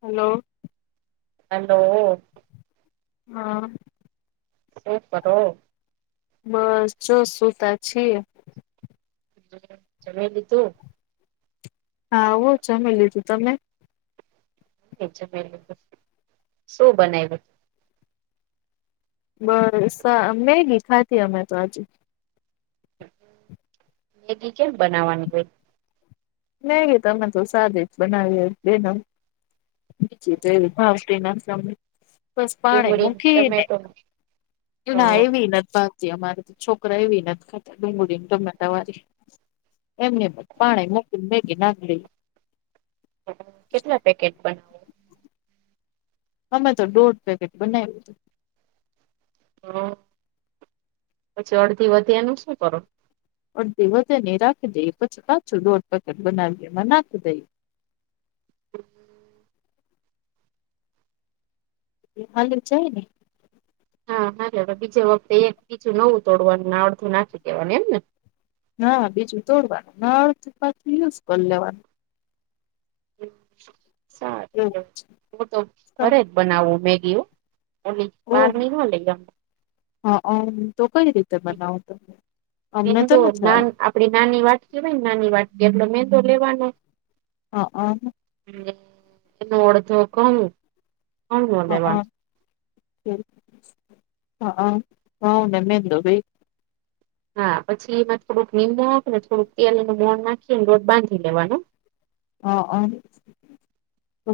Hello. Hello. હા! [unintelligible] બસ. જો સુતા છીએ. જમી લીધું? હા હો જમી લીધું તમે? શું બનાવ્યુ? બસ. મેગી ખાતી અમે તો હજુ. મેગી કેમ બનાવવાની હોઈ. મેગી તો સાદી જ બનાવીએ બે નગ. [unintelligible] બસ પાની ડુંગળી મૂકી ને, ટમેટો અ એવી ન. અમારે તો છોકરા એ ને ખાતા ડુંગળીને ટમેટા વારી. એમને પાણી મુકી ને મેગી નાખ દી. કેટલા પેકેટ પણ અમે તો દોઢ પેકેટ બનાવ્યું હતું. હા! પછી અડધી વધ્યાનું, શું કરો? અધી વધે નહી. રાખી દઈ પછી કાચું દોઢ પેકેટ બનાવી એમાં નાખી દઈ. [inaudible] હાલી જ જાય ને હા હા! બીજે વખતે એક બીજું નવું તોડવાનું. અડધું નાખી દેવાનું. એમ ને? ના બીજું તોડવાનું. ના અડધ પાછી યુઝ કરી લેવાનું. સારું એવું હું તો છે. ઘરે જ બનાવું મેગી હો ઓલી ઓહ બાર ની નહીં લાવું. હા! અમ તો કઈ રીતે બનાવો. અમને તો મેંદો નથી ના આવડતી. આપડી નાની વાટકીવાય ને નાની વાટકી એટલો મેંદો લેવાનો. હ હા! એનું અડધો ધઉ હ હ હ ને મૈદો બેય હા! પછી એમાં થોડુંક નિમક ને થોડુંક તેલનુ મોણ નાખીને લોટ બાંધી લેવાનું. હા હા!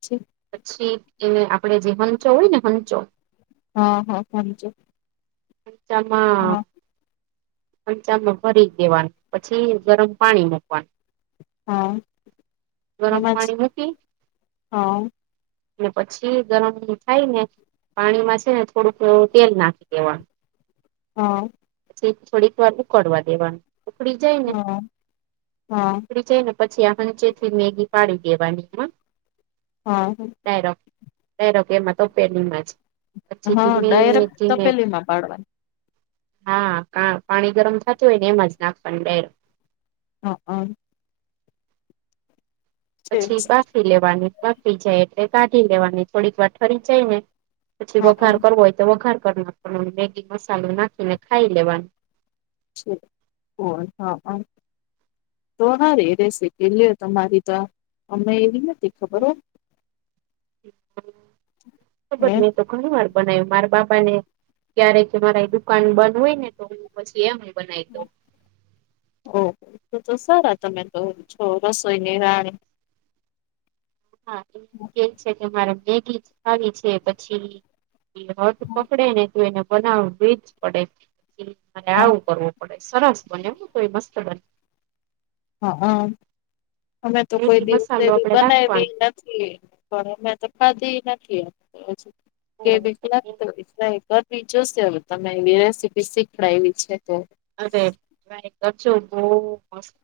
પછી? પછી, એને આપડે જે હંચો હોય ને હંચો. હા હા! હંચો. સંચામાં ચમચામાં ભરી દેવાનું. પછી ગરમ પાણી મૂકવાનું. હા ગરમ એમાં જ પાણી મુકી હા પછી ગરમ થાય ને પાણીમાં છે ને થોડુંક તેલ નાખી દેવાનું હા પછી થોડીક વાર ઉકળવા દેવાનું ઉકડી જાય ને હા હા ઉકડી જાય ને પછી આ સંચેથી મેગી પાડી દેવાની હ હ [unintelligible] મા પાડવાની હા પાણી ગરમ થતું હોય ને એમાં જ નાખવાની ડા યરેક હા હા છે પછી બાફી લેવાની બાફી જાય એટલે કાઢી લેવાની થોડીક વાર ઠરી જાય ને પછી હા અ વઘાર કરવો હોય તો વઘાર મેગી મસાલો નાખીને ખાઈ લેવાનું છે ઓ હા હ [unintelligible] હે [inaudible] ઘણી વાર બનાવ્યું મારા બાપા ને ક્યારે કે મારા દુકાન બંધ હોય, ને તો પછી એમ બનાય તો ઓહ તો તો સારા તમે તો છો રસોઈની રાણી હા એ કે છે, કે મારે મેગી આવી છે પછી એ હદ પકડે ને તો એને બનાવી જ પડે અને હા આવું કરવું પડે સરસ બને હા હ અમે તો કોઈ મેગી દિવસે મસાલો આપડે નાખવાનો બનાવી નથી [inaudible] [unintelligible] રેસીપી શીખડાય એવી છે, તો અરે ટ્રાય કરજો બો મસ્ત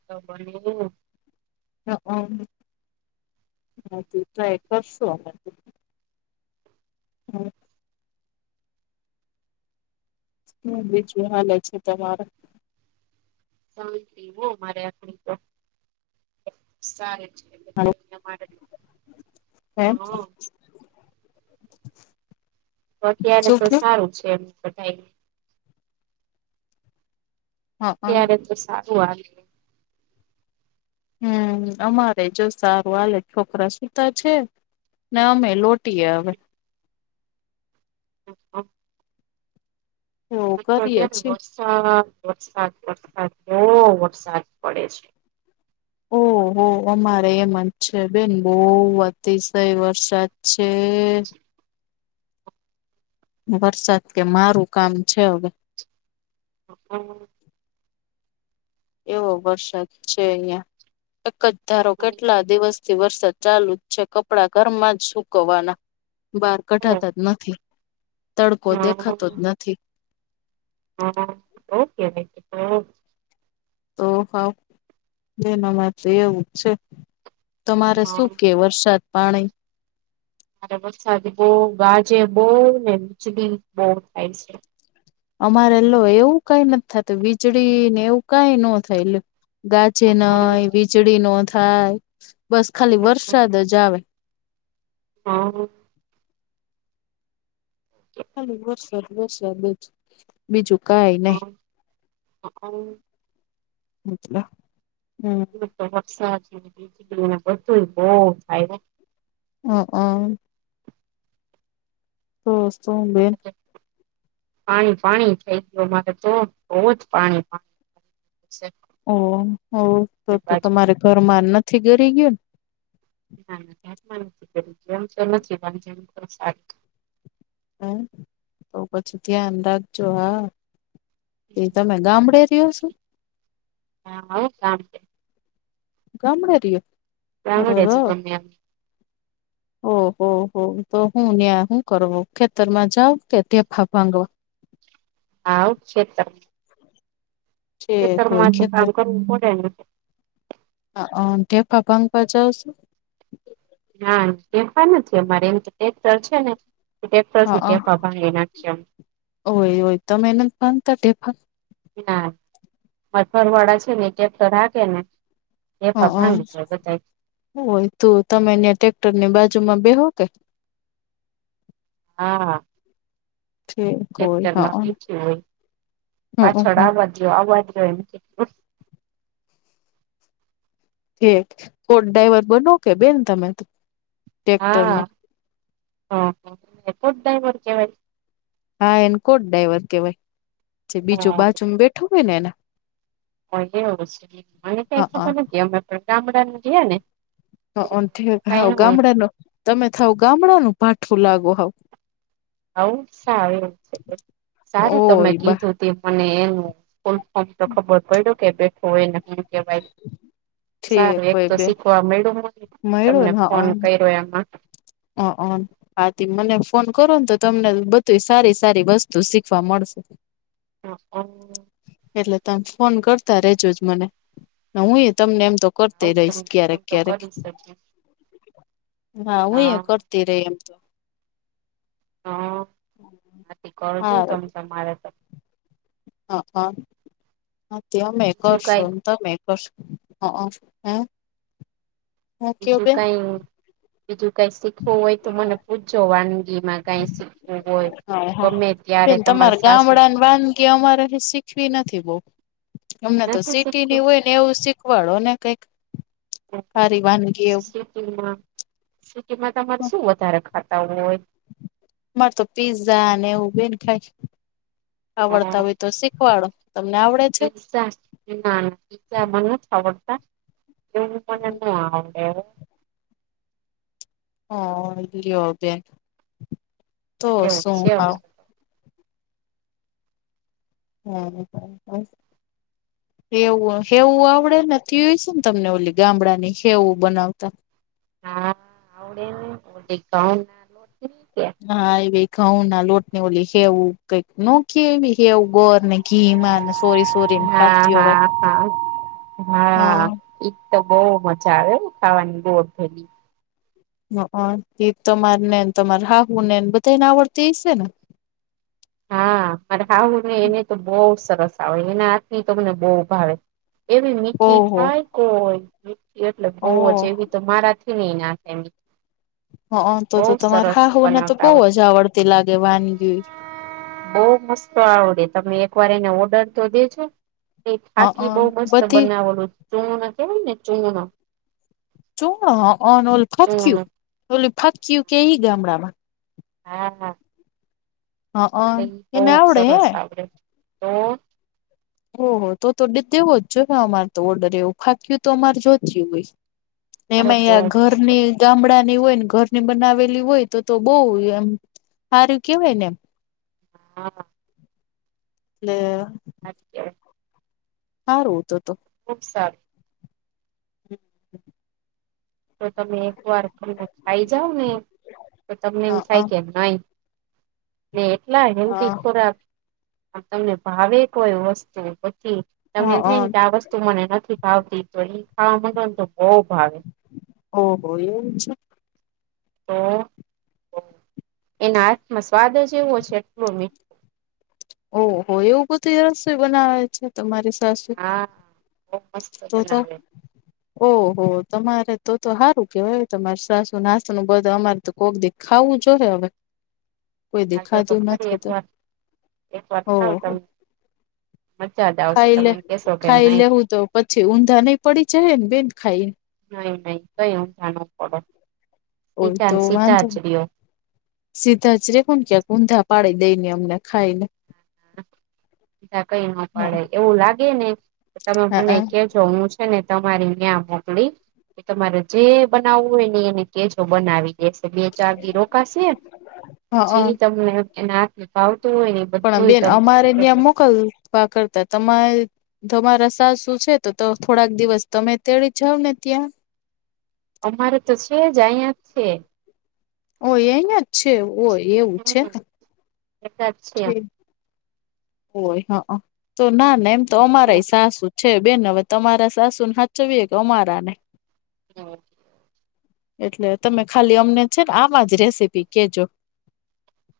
[unintelligible] હા હમ બીજું હાલ છે, તમારા [unintelligible] સારી છે એલા હે હમ શું [unintelligible] થયું? ત્યારે તો સારું આલે હમ, અમારે જો સારુ આલે છોકરા સુતા છે. ના અમે લોટીએ અવે [inaudible] એવું તો કરીએ અત્યારે છીએ. વરસાદ વરસાદ વરસાદ બો વરસાદ પડે છે. ઓહો અમારે એમ જ છે, બેન બો અતિશય વરસાદ છે. વરસાદ કે મારું કામ છે, અવે [inaudible] એવો વરસાદ છે, અહિયાં એક ધારો કેટલા દિવસ થી વરસાદ ચાલુ જ છે, કપડાં ઘરમાં જ સુકવવાના બહાર કઢાતા જ નથી, તડકો દેખાતો જ નથી હા તો તે એવુજ છે તમારે શું મારે કેવ વરસાદ પાણી અ વરસાદ બો ગાજે બો ને વીજળી બો થાય છે. અમારે લો એવું કઈ નથી, થતું વીજળી ને એવું કઈ ન થાય એલે ગાજે નય વીજળી નો થાય બસ ખાલી વરસાદ જ આવે હા ખાલી વરસાદ વરસાદ જ બીજુ કઈ નહી. મ હમ તો વરસાદ વીજળી ને બધુ બવ થાય. હ હ તોસ તો બેન પાણી પાણી થઈ ગયો, મારે તો બહુ જ પાણી છે. ઓ ઓ તો આપણી તો બાજુ તમારે ઘરમા નથી ગરી ગયુ ને ના ના ક્યાંમાં નથી કરમ નથી સારી હમ, તો પછી ધ્યાન રાખજો હા. એ તમે ગામડે રહો છો. હા હા ગામડે ગામડે રીયો ગામડે અરર જ ગમે [inaudible] ઓહ હો હો તો હું ત્યા હું કરો ખેતરમા જાવ કે ઢેફા ભાગો? હા ખેતર છે કોઈ ખેતરમા તો ખેતર કામ કરવુ પડે ને. હ ઢેફા ભાગવા જાવ છો? હા ઢેફા નથી અમારે એમ તો ટ્રેક્ટર છે ને ટ્રેક્ટરથી ઢેફા ભાગી નાખીએ અમે. હોય હોય તમે નથી ભાંગતા ઢેફા? ના અમારા ઘરવાળા છેને ટ્રેક્ટર હાકેને હ હ હોવે તો તમે ને ત્યા ટ્રેક્ટર ની બાજુમા બેહો કે? હા ઠીક હોય ટ્રેક્ટર મા હા બેઠી હોય હમ પાછળ હમ આવવાજદો આવવાજદો એમ કહુ. એક કોટ ડ્રાઈવર બનો કે બેન તમે તો ટ્રેક્ટર હા નો એ કોટ ડ્રાઇવર કહેવાય? હા એને કોટ ડાઈવર કેહેવાય જે બીજુ બાજુમા બેઠુ હોય ને એને. કે એવું સે મને કાઇ હા ખબર નથી અમે પણ ગામળા ના હિયેને. આમ થી હાવ ગામડાનો તમેતો હાવ ગામડા નુ ભાઠું લાગો હાવ. આવુ સારુ સારુ તમે ઓય બા કીધુ તે મને એનુ ફમ તો ખબર પડ્યો કે બેઠો એ નહી કેવાય [inaudible] સારુ ઠીક એક હોય તો બેન શીખવા મળ્યુ મને તમને ફોન કર્યો એમા. આથી મને ફોન કરો ને તો તમને બધુ સારી સારી વસ્તુ શીખવા મળશે. હ એટલે તમ ફોન કરતા રેજો જ મને હુએ તમને એમ તો કરતી રહીશ તમે ક્યારેક ફોન તો ક્યારેક. કરીશ જ હા હું એ કરતી રહીશ એમ તો. હા કરજો હારું તમે તમારે તો હા હા અમે પણ બીજું કરશુ કઈ તમે હ હમ [inaudible] બીજુ કઈ બીજુ કઈ શીખવુ હોય તો મને પૂછજો વાનગીમા કાઈ સી. હા હા બેન તમારી સાસુ ગામડા ની વાનગી અમારે શીખવી નથી બહુ. અમને તો નથી શીખવું સીટીની હોય ને એવુ શીખવાડો ને કઈક. હારી વાનગીઓ સિટીમાં સિટીમાં તમારે એવું શુ વધારે ખાતા હોય? મારે તો પીઝા અને એવુ બેન ખાય છે. પીઝા આવડતા હોય તો શીખવાડો તમને આવડે છે? પિઝા ના ના પિઝા મને નથી આવડતા એવુ મને ના આવડે હો. લો બેન તો એવું શુ છે હાવ. હમ હેવુ આવડેને તીવ છે ને તમને ઓલી ગામડા ની ખેવું બનાવતા હા આવડે ને [inaudible] [unintelligible] હા એ ભ ઘઉં ના લોટની ઓલી હેવું કઈક નોખી એવી હેવું ગોર નહી. ઘી માં સોઇસ. હા હા હા હા. એક તો બહુ મજા આવે ખાવાની ગોળ ભેગી. એ તમાર ને તમાર હાહુ નેને બધાને આવડતી છે ને. હા મારે હાહુ ને એને તો બહુ સરસ આવડે એના હાથ તો મને બહુ ભાવે એવી મીઠી ઓહો થાય કોઈ મીઠી એટલે બહુ જ ઓહ એવી. તો મારાથી નેય નાખે એમ. અહં, તો-તો તમારે હાહુને તો બનાવતા આવડે બહું જ આવડતી લાગે વાનગીયુંઈ. બઉ મસ્ત આવડે, તમે એક વાર એને ઓર્ડર તો દેજો. એ હ ફાકી બહું મસ્ત બધી બનાવે, ઓલું ચૂનુંનો કેવાય ને ચૂનુંનો ચૂનો? અહં ઓલી ફક્યું, ઓલી ફાક્યું કયે ઈ ગામડામાં? હા, હા. એન હ એને બહું આવડે હે સરસ આવડે. તો ઓહો, તો-તો દેત દેવો જ જોએ હો અમારે તો ઓર્ડર એવું, ફાકીયું તો અમારે જોતીય હોય. ને અરે એમાંય બહુ આ મસ્ત ઘરની ગામડા ની હોય ને ઘરની બનાવેલી હોય તો-તો બહુ એમ હારુંય કહેવાય ને એમ. હા. એટલે [unintelligible] હારું તો-તો. ખુબ સારું. [inaudible] તો તમે એક વાર [inaudible] ખાઈ જાવ ને તો તમને એમ હા હા થાય કે નહીં ને એટલા હેલ્ધી હા ખોરાક અને તમને ભાવેય કોઈ વસ્તુ, પછી તમને હા એમ થાય ને હા. કે આ વસ્ત તું મને નથી ભાવતી, તો એ ખાવા મંડો તો બહુ ભાવે. ઓહો એવું છે. તો, એના હાથમાં સ્વાદ જે એવો છે એટલો મીઠ ઓહો એવું બધુંય રસોઈ બનાવે છે તમારી સાસુ. હા બહું મસ્ત તો તો બનાવે. ઓહો, તમારે તો-તો હારું કેવાય હો, તમારે સાસુ [unintelligible] બધું, અમારે તો કોક દી ખાવું જોવે હવે. કોઈ દી આવજો તો ખાધું ખરક નથી તો એકવાર. એક વાર ખાવ ઓહો તમ મજા જ આવશે ખાઈ તમે લે એમ કહેશો કે ખાઈ નહીં લેવું તો પછી ઊંધા નહીં પડી જાય હે ને બેન ખાઈન નહીં-નહીં, કંઈ ઊંધા નો પડો, હોય તો સીધાન સીધા વાંધો ને જ રહ્યો. સીધા જ રહેવુંન ક્યાંક ઊંધા પાડી દઈને અમને ખાઈ ને. ના કંઈ ન પાડે. એવું લાગે ને તમે હ મને કેજ જો હું છે ને તમારી ન્યાં મોકલી એ તમારે જે બનાવવું હોય ને એને કેજો બનાવી દેશે. બે, ચાર દી રોકાશે, હ હ જી તમને એના હાથ ભાવતું હોયન ઈ બધ પણ બેન અમારે ન્યાં મોક લવા કરતા તમાર તમાર સાસું છે તો તો થોડાક દિવસ તમે જ તેડી જાવ ને ત્યાં. અમારે તો છે જ, અહિયાં જ છે. ઓય ઈ અહિયાં જ છે? ઓય એવું છે ને. ભેગાં છી અમ. ઓય અહં. તો ના-ના એમ તો અમારાય સાસું છે બેન હવે તમારા સાસુને હાચવીએ કે અમારા ને. હમ્મ. એટલે તમે ખાલી અમને છે ને આવા જ રેસીપી કહેજો.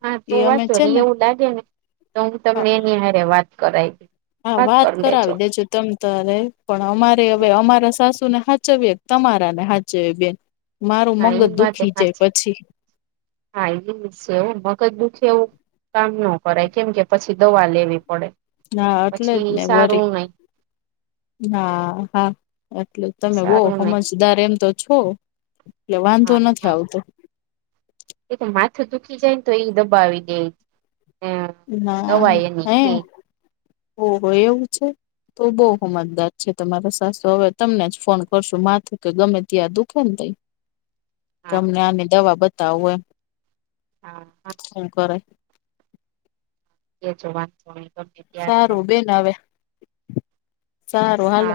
હા તો વાંધો નહીં, એવું લાગે ને તો હું તમને એની હારે વાત કરાઈ દેય. હા વાત કરાવી દેજો તમ તોરે, પણ અમારે હવે અમારા સાસુ ને હાચ ચવવીએ કે તમારા ને હાચવવીએ બેન? મારું હા એ મગજ વાત દુખી જાય સાચી પછી. હા ઈય છે હો, મગજ દુઃખે એવું કામ ન કરાય, કેમ કે પછી દવા લેવી પડે. ના એટલે જ પછી ને સારું વળી. નહી હા, હા એટલે તમે બહું સારું નહી હમજદાર એમ તો છો. એટલે વાંધો નથી આવતો એટલે માથું તૂકીી જાય ને તો એ દબાવી દે ના દવા એની હે કે ઓ એવું છે. તો બઉ સમજદાર છે, તમારે સાસો હવે તમને જ ફોન કરશું માથું કે ગમે ત્યાં દુખે ને તઈ [inaudible] તમને આની દવા બતાવું એમ હા હા શું કરે એ જો વા સારું બેન હવે સારું હાલો